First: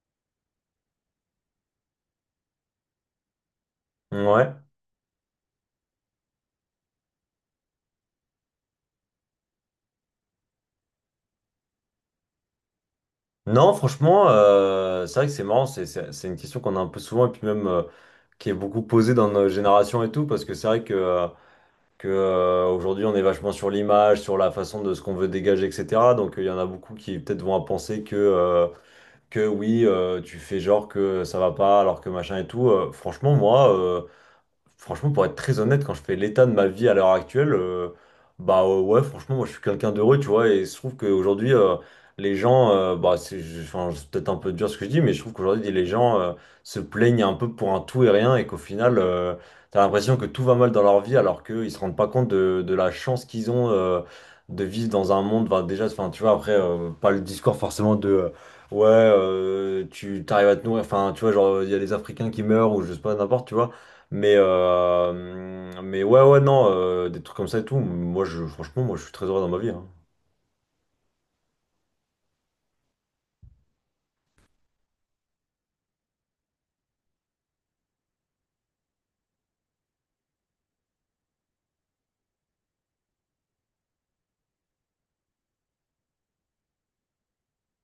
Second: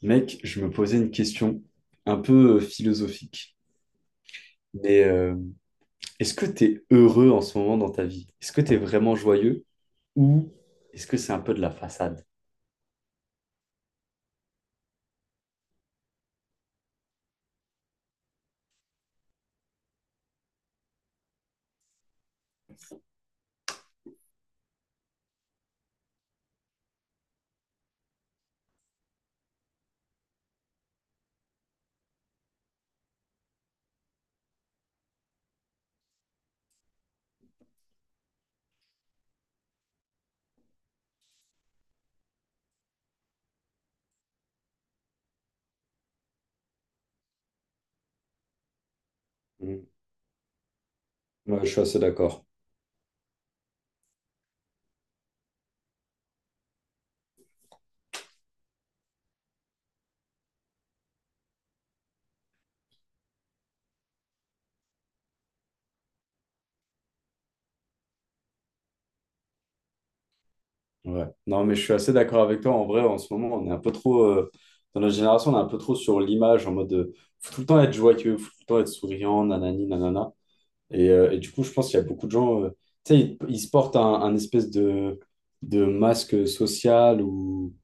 Mec, je me posais une question un peu philosophique. Ouais. Mais est-ce que tu es heureux en ce moment dans ta vie? Est-ce que tu es vraiment joyeux ou est-ce que c'est un peu de la façade? Non, franchement, c'est vrai que c'est marrant, c'est une question qu'on a un peu souvent et puis même, qui est beaucoup posée dans nos générations et tout, parce que c'est vrai que aujourd'hui on est vachement sur l'image, sur la façon de ce qu'on veut dégager, etc. Donc il y en a beaucoup qui peut-être vont à penser que, que oui, tu fais genre que ça va pas alors que machin et tout. Franchement, pour être très honnête, quand je fais l'état de ma vie à l'heure actuelle, ouais, franchement, moi je suis quelqu'un d'heureux, tu vois, et je trouve qu'aujourd'hui, les gens, bah enfin, c'est peut-être un peu dur ce que je dis, mais je trouve qu'aujourd'hui, les gens se plaignent un peu pour un tout et rien, et qu'au final, t'as Mm. l'impression que tout va mal dans leur vie, alors Ouais, qu'ils je se suis rendent assez pas compte d'accord. De la chance qu'ils ont de vivre dans un monde, enfin, déjà, enfin, tu vois, après, pas le discours forcément de. Ouais, tu t'arrives à te nourrir, enfin, tu vois, genre, il y a des Africains qui meurent ou je sais pas, n'importe, tu vois. Mais ouais, ouais, non, des trucs comme ça et tout. Franchement, moi, je suis très heureux dans ma vie, hein. Ouais. Non, mais je suis assez d'accord avec toi. En vrai, en ce moment, on est un peu trop, dans notre génération, on est un peu trop sur l'image en mode faut tout le temps être joyeux, faut tout le temps être souriant, nanani, nanana. Et du coup, je pense qu'il y a beaucoup de gens, tu sais, ils se portent un espèce de masque social ou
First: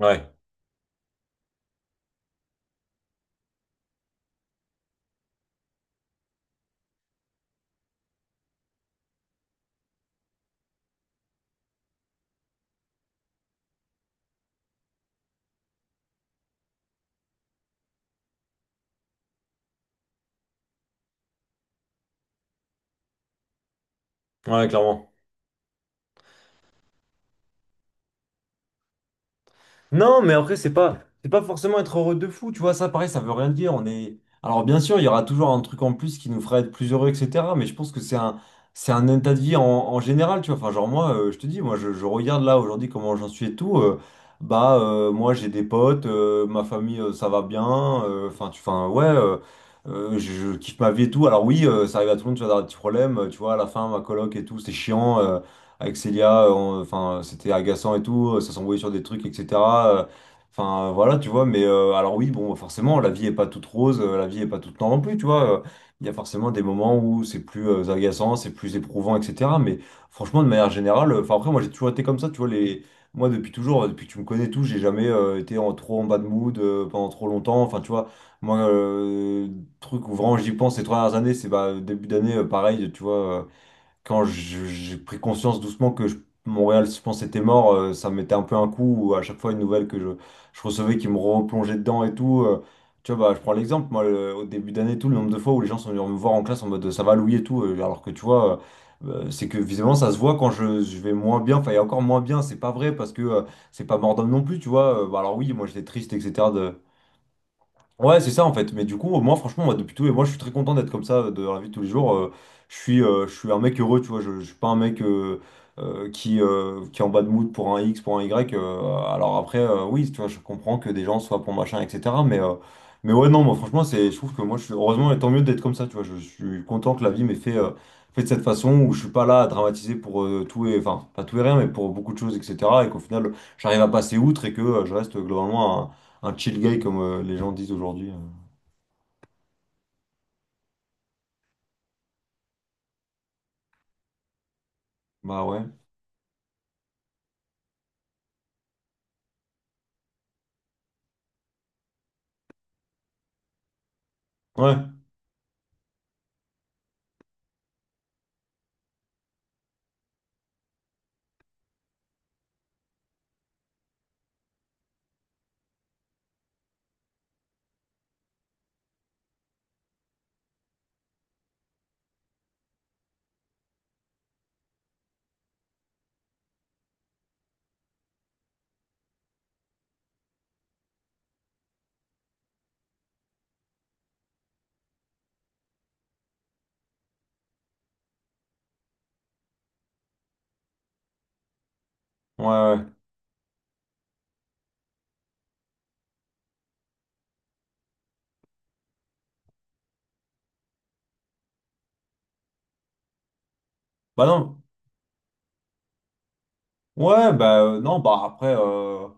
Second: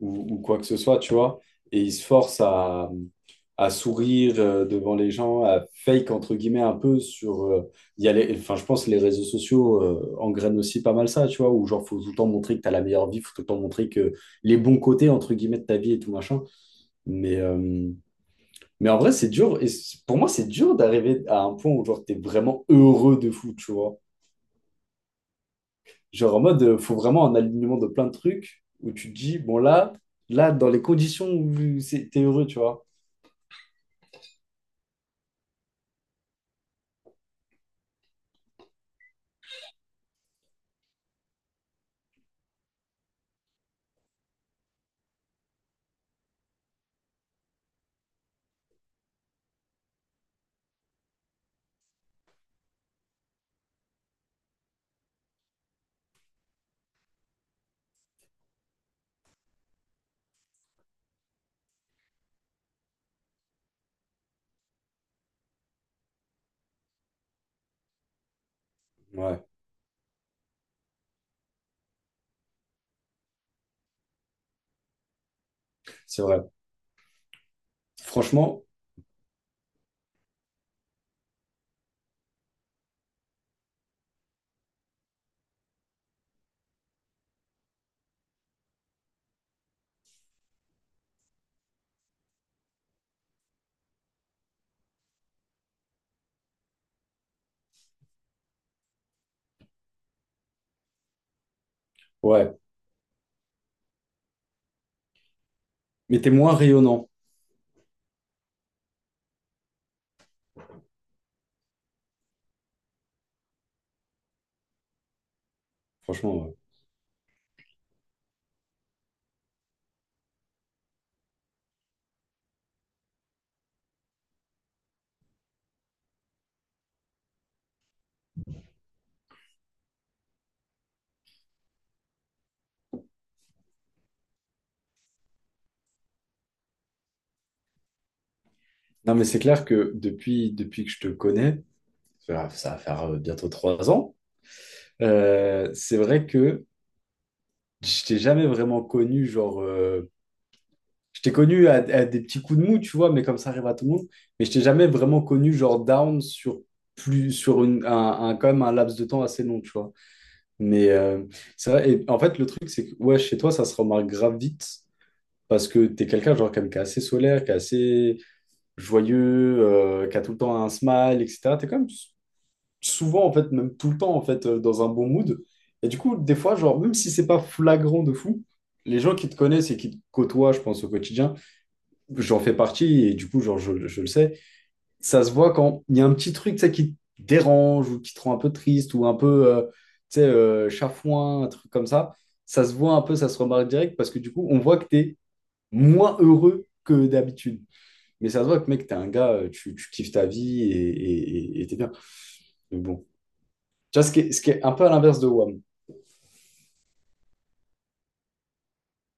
ou, ou quoi que ce soit, tu vois. Et il se force à sourire devant les gens, à fake entre guillemets un peu sur. Il y a enfin, je pense que les réseaux sociaux engrainent aussi pas mal ça, tu vois, où genre faut tout le temps montrer que t'as la meilleure vie, faut tout le temps montrer que les bons côtés entre guillemets de ta vie et tout machin. Mais, euh, mais en vrai, c'est dur. Et pour moi, c'est dur d'arriver à un point où genre t'es vraiment heureux de fou, tu vois. ouais, clairement. Genre en mode, faut vraiment un alignement de plein de trucs où tu te dis, bon là, Non, mais là, après, dans les c'est conditions pas forcément où être heureux t'es de heureux, fou, tu tu vois. vois. Ça, pareil, ça veut rien dire. On est... Alors, bien sûr, il y aura toujours un truc en plus qui nous fera être plus heureux, etc. Mais je pense que c'est un état de vie en général, tu vois. Enfin, genre, moi, je te dis, moi, je regarde là aujourd'hui comment j'en suis et tout. Moi, j'ai des potes, ma famille, ça va bien. Enfin, enfin, ouais, je kiffe ma vie et tout. Alors, oui, ça arrive à tout le monde, tu vois, d'avoir des petits problèmes, tu vois. À la fin, ma coloc et tout, c'est chiant. Avec Célia, enfin, c'était agaçant et tout, ça s'envoyait sur des trucs, etc. euh, Enfin, voilà, tu vois, mais alors oui, bon, forcément, la vie est pas toute rose, la vie est pas toute noire non plus, tu vois. Il y a forcément des moments où c'est plus agaçant, c'est plus éprouvant, Ouais, etc. Mais franchement, de manière générale, enfin, après, moi, j'ai toujours été comme ça, tu vois, les... Moi, depuis toujours, depuis que tu me connais et tout, j'ai jamais été en, trop en bad c'est vrai. mood pendant trop longtemps. Enfin, tu vois, moi, Franchement, euh, truc où vraiment j'y pense ces 3 dernières années, c'est bah, début d'année, pareil, tu vois. Quand j'ai pris conscience doucement que Montréal, je pense, était mort, ça me mettait un peu un coup, ou à chaque fois une nouvelle que je recevais qui me replongeait dedans et tout. Tu vois, bah, je prends l'exemple, moi, au début d'année, tout le nombre de fois où les gens sont venus me voir en classe en mode ça va Louis et tout, alors que tu vois, c'est que visiblement ça se voit quand je vais moins bien, enfin, il y a encore moins bien, ouais. c'est pas vrai parce que c'est pas mort d'homme non plus, tu vois. Bah, alors oui, moi j'étais triste, Mais t'es etc. moins rayonnant, Ouais, c'est ça en fait. Mais du coup, moi, franchement, moi, depuis tout, et moi, je suis très content d'être comme ça de la vie de tous les jours. Je suis, je suis un mec heureux, tu vois. Je suis pas un mec euh, euh, franchement. qui, Ouais. euh, qui est en bas de mood pour un X, pour un Y. Alors après, oui, tu vois, je comprends que des gens soient pour machin, etc. Mais mais ouais, non, moi, franchement, je trouve que moi, je suis, heureusement, et tant mieux d'être comme ça, tu vois. Je suis content que la vie m'ait fait de cette façon où je suis pas là à dramatiser pour tout et, enfin, pas tout et rien, mais pour beaucoup de choses, etc. Et qu'au final, j'arrive à passer outre et que je reste globalement un chill guy comme les gens disent aujourd'hui. Non, mais c'est clair que depuis que je te connais, ça va faire bientôt 3 ans, Bah ouais. C'est vrai que je t'ai jamais vraiment connu, genre, je t'ai connu à des petits coups de mou, tu vois, mais comme ça arrive à tout le monde, mais je t'ai Ouais, jamais vraiment connu, genre, down sur plus, sur quand même un laps de temps assez long, tu vois. Mais c'est vrai, et en fait, le truc, c'est que ouais, chez toi, ça se remarque grave vite parce que t'es quelqu'un, genre, quand même, qui est assez solaire, qui est assez joyeux, qui a tout le temps un smile, etc. T'es quand même souvent, en fait, même tout le temps, en fait, dans un bon mood. Et du coup, des fois, genre, même si c'est pas flagrant de fou, les gens qui te connaissent et qui te côtoient, je pense, au quotidien, j'en fais partie et du coup, genre, je le sais, ça se voit quand il y a un petit truc, tu sais, qui te dérange ou qui te rend un peu triste ou un peu, tu sais, chafouin, un truc comme ça. ouais, Ça se ouais. voit un peu, ça se remarque direct parce que du coup, on voit que tu es moins heureux que d'habitude. Mais ça se voit que, mec, t'es un gars, tu kiffes ta vie et t'es bien. Mais bon. Tu vois, ce qui Bah est, ce qui non. est un peu à l'inverse de WAM. Ouais, bah non, bah après.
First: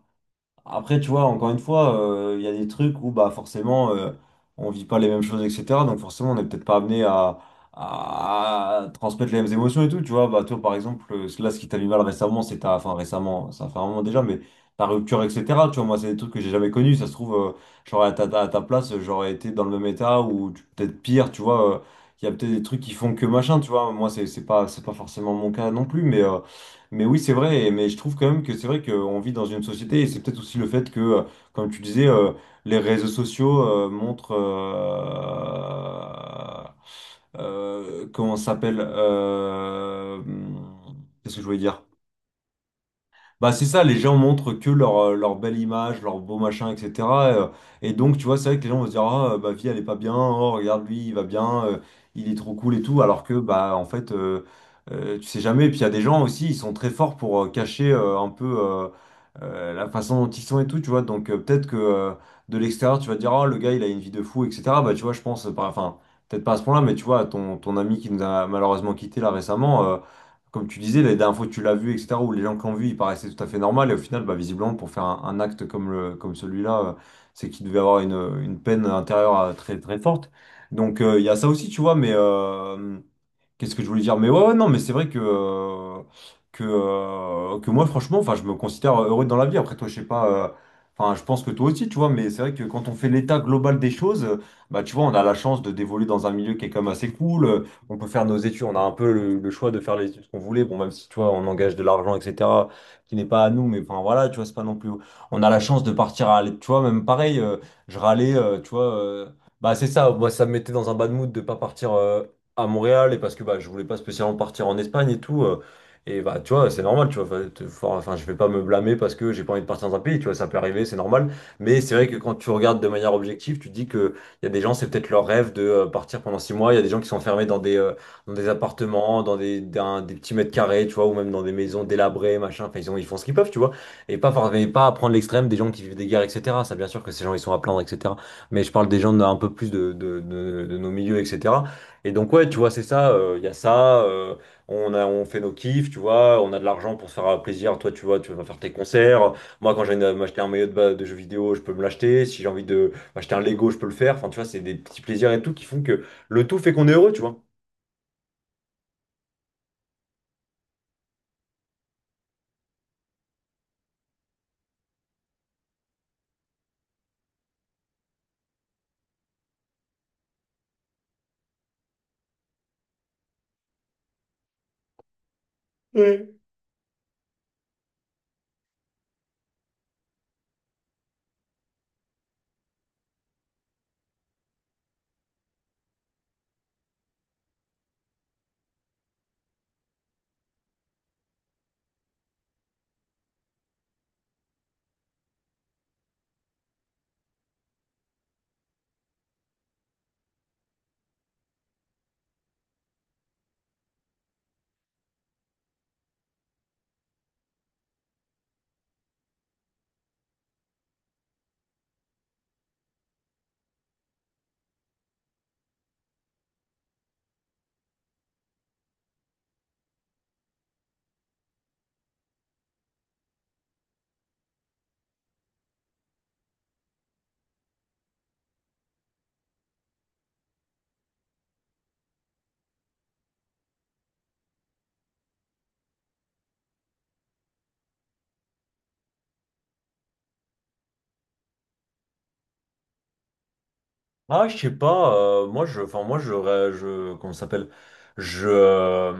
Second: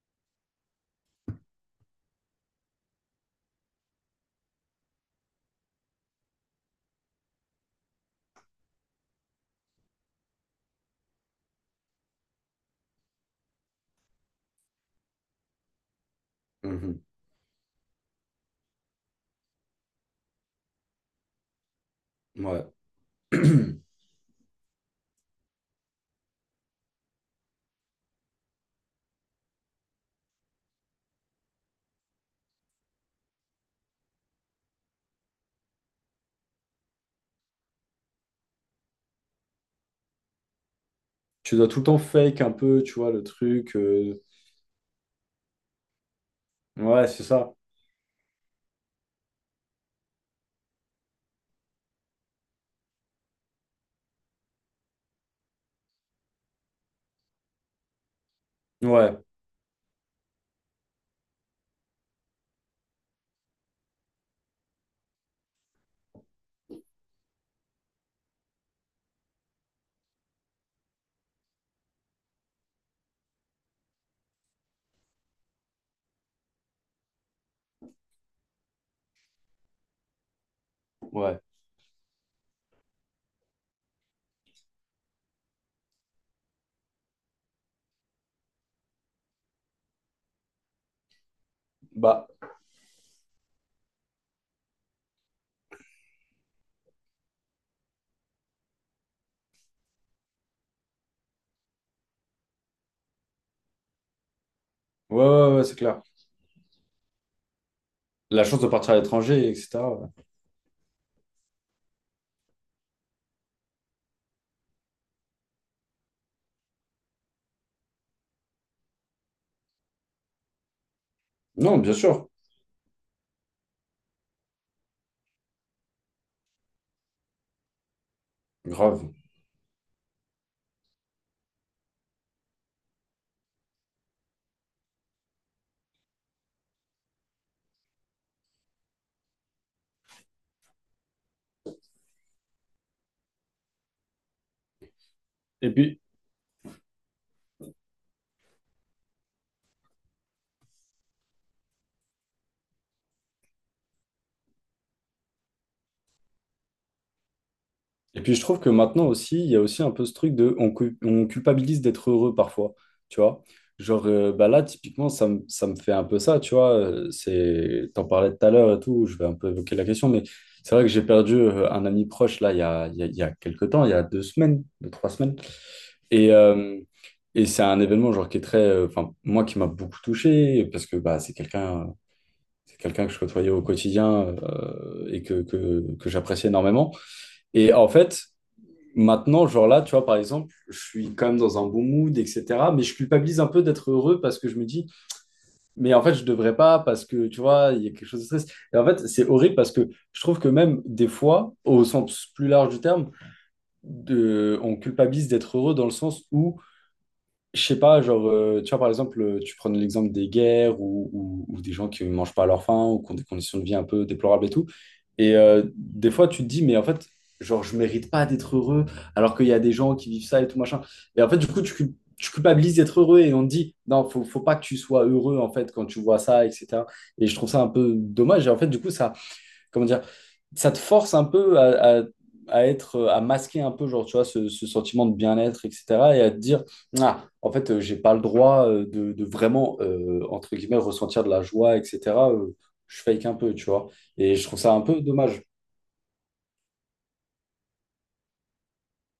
Après, tu vois, encore une fois, il y a des trucs où bah forcément on vit pas les mêmes choses, etc. Donc forcément, on n'est peut-être pas amené à transmettre les mêmes émotions et tout, tu vois. Bah toi, par exemple, là, ce qui t'a mis mal récemment, c'est enfin récemment, ça fait un moment déjà, mais ta rupture, etc. Tu vois, moi, c'est des trucs que j'ai jamais connus. Mhm. Ça se trouve, j'aurais à à ta place, j'aurais été dans le même état ou peut-être pire, tu vois. Il y a peut-être des Ouais. trucs qui font que machin, tu vois. Moi, c'est pas forcément mon cas non plus, mais. Mais oui, c'est vrai, mais je trouve quand même que c'est vrai qu'on vit dans une société, et c'est peut-être aussi le fait que, comme tu disais, les réseaux sociaux montrent, comment ça s'appelle, qu'est-ce que je Tu voulais dois tout dire? le temps fake un peu, tu vois, le Bah c'est truc. ça, les gens montrent que leur, leur belle image, leur beau machin, Ouais, c'est etc. euh, ça. Et, donc tu vois, c'est vrai que les gens vont se dire, ah ma vie elle est pas bien, oh regarde lui, il va bien, il est trop cool et tout, alors que bah en fait, tu sais jamais. Et puis il y a des gens aussi, ils sont très forts pour cacher euh, un peu euh, Ouais, euh, la façon dont ils sont et tout, tu vois. Donc peut-être que de l'extérieur tu vas te dire, ah le gars il a une vie de fou, etc. Bah tu vois, je pense, enfin peut-être pas à ce point-là, mais tu vois, ton ami qui nous a malheureusement quitté là récemment. Comme tu disais, la dernière fois que tu l'as vu, etc., où les gens qui l'ont vu, il paraissait tout à fait normal. Et au final, bah, visiblement, pour faire un acte comme comme celui-là, c'est qu'il devait avoir une peine intérieure très, très forte. Donc, il y a ouais. ça aussi, tu vois, mais qu'est-ce que je voulais dire? Mais ouais, ouais, non, mais c'est vrai que, que moi, franchement, enfin, je me considère heureux dans la vie. Après, toi, je sais pas, enfin, je pense que toi aussi, tu vois, Bah, mais c'est vrai que quand on fait l'état global des choses, bah, tu vois, on a la chance de d'évoluer dans un milieu qui est quand même assez cool. On peut faire nos études, on a un peu le choix de faire les études qu'on voulait. Bon, même si, tu vois, on engage de l'argent, etc., qui n'est pas à nous, mais enfin, voilà, tu vois, c'est pas non plus. ouais, On a ouais, la ouais, c'est chance de clair. partir tu vois, même pareil, je râlais, La chance de tu partir vois. à l'étranger, Bah c'est ça, etc. moi ça me mettait dans un bad mood de pas partir à Montréal et parce que bah, je voulais pas spécialement partir en Espagne et tout. Et bah, tu vois, c'est normal, tu vois. Enfin, je vais pas me blâmer parce que j'ai pas envie de partir dans un pays, tu vois, ça peut arriver, c'est normal. Non, Mais bien c'est vrai que sûr, quand tu regardes de manière objective, tu te dis que il y a des gens, c'est peut-être leur rêve de partir pendant 6 mois. Il y a des gens qui sont enfermés dans des, dans des grave. appartements, dans des petits mètres carrés, tu vois, ou même dans des maisons délabrées, machin. Enfin, ils font ce qu'ils peuvent, tu vois. Et pas, mais pas à prendre l'extrême des gens qui vivent des guerres, etc. Ça, bien sûr que ces gens, ils sont à plaindre, etc. Mais je parle des gens d'un peu plus de nos milieux, etc. Et donc, ouais, tu vois, c'est ça. Il y a ça. On fait nos Et kiffs, tu puis, vois. On a de l'argent pour se faire plaisir. Toi, tu vois, tu vas faire tes concerts. Moi, quand j'ai envie de m'acheter un maillot de, de jeu vidéo, je peux me l'acheter. Si j'ai envie de m'acheter un Lego, je peux le faire. Enfin, tu vois, c'est des petits plaisirs et tout qui font que le tout fait qu'on est heureux, tu vois. et puis je trouve que maintenant aussi, il y a aussi un peu ce truc de on culpabilise d'être heureux parfois, tu vois. Genre, bah là, typiquement, ça me fait un peu ça, tu vois. C'est, t'en parlais tout à l'heure et tout, je vais un peu évoquer la question, mais c'est vrai que j'ai perdu un ami proche, là, il y a, il y a, il y a quelques temps, il y a 2 semaines, 2, 3 semaines. Et, euh, et c'est un événement, genre, qui est très, enfin, moi, qui m'a beaucoup touché, parce que bah, c'est quelqu'un. C'est quelqu'un que je côtoyais au quotidien et que j'apprécie énormément. Et en fait, maintenant, genre là, tu vois, par exemple, je suis quand même dans un bon mood, etc. Mais je culpabilise un peu d'être heureux parce que je me dis, mais en fait, je devrais pas parce que, tu vois, il y a quelque chose de stress. Et en fait, c'est horrible parce que je trouve que même des fois, au sens plus large du terme, on culpabilise d'être heureux dans le sens où je sais pas, genre, tu vois, par exemple, tu prends l'exemple des guerres ou des gens qui ne mangent pas à leur faim ou qui ont des conditions de vie un peu déplorables et tout. Et des fois, tu te dis, mais en fait, genre, je mérite pas d'être heureux alors qu'il y a des gens qui vivent ça et tout machin. Et en fait, du coup, tu culpabilises d'être heureux et on te dit, non, faut pas que tu sois heureux en fait quand tu vois ça, etc. Et je trouve ça un peu dommage. Et en fait, du coup, ça, comment dire, ça te force un peu à, à être, à masquer un peu, genre, tu vois, ce sentiment de bien-être, etc. Et à te dire, ah, en fait, j'ai pas le droit de, vraiment, entre guillemets, ressentir de la joie, etc. euh, je fake un peu, tu vois. Et je Ah, je trouve sais ça un peu pas, dommage. Moi je enfin moi je comment ça s'appelle? Je euh,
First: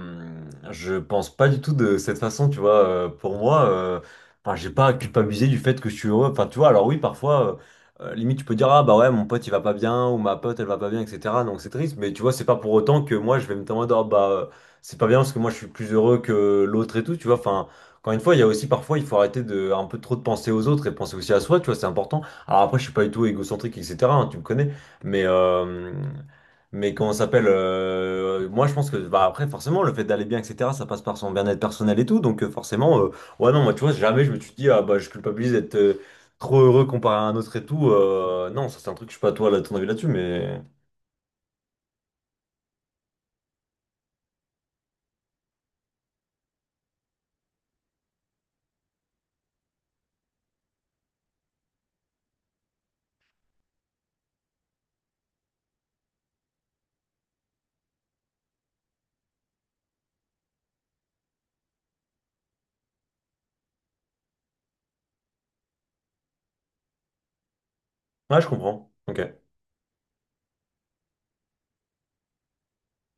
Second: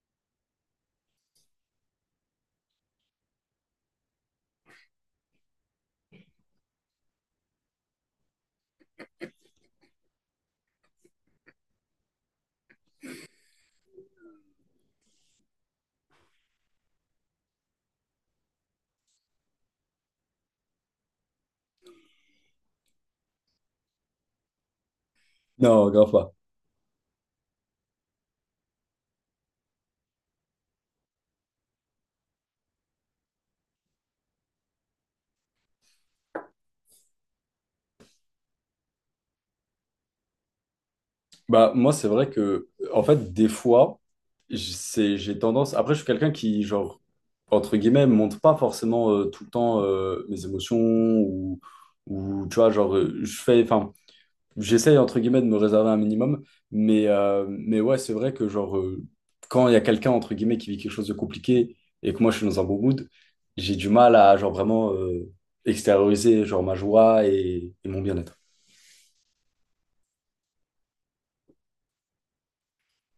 je pense pas du tout de cette façon, tu vois, pour moi enfin j'ai pas à culpabiliser du fait que je suis heureux. Enfin, tu vois, alors oui, parfois limite tu peux dire ah bah ouais, mon pote il va pas bien ou ma pote elle va pas bien etc. Donc c'est triste, mais tu vois, c'est pas pour autant que moi je vais me dire ah bah c'est pas bien parce que moi je suis plus heureux que l'autre et tout, tu vois. Enfin, encore une fois, il y a aussi parfois il faut arrêter de un peu trop de penser aux autres et penser aussi à soi, tu vois, c'est important. Alors après, je suis pas du tout égocentrique etc., hein, tu me connais. Mais, Non, euh, grave pas. mais comment ça s'appelle moi, je pense que, bah, après, forcément, le fait d'aller bien, etc., ça passe par son bien-être personnel et tout. Donc, forcément, ouais, non, moi, tu vois, jamais je me suis dit, ah, bah, je culpabilise d'être trop heureux comparé à un autre et tout. Non, ça, c'est un truc, je sais pas, toi, là, ton avis là-dessus, mais Bah, moi, c'est vrai que, en fait, des fois, c'est, j'ai tendance. Après, je suis quelqu'un qui, genre, entre guillemets, montre pas forcément tout le temps mes émotions ou, tu vois, genre, je fais. Enfin, j'essaye entre guillemets de me réserver un minimum, mais ouais, c'est vrai que genre, quand il y a quelqu'un entre guillemets qui vit quelque chose de compliqué et que moi je suis dans un bon mood, j'ai du mal à genre vraiment extérioriser genre ma joie et mon bien-être. ouais, je comprends. Ok.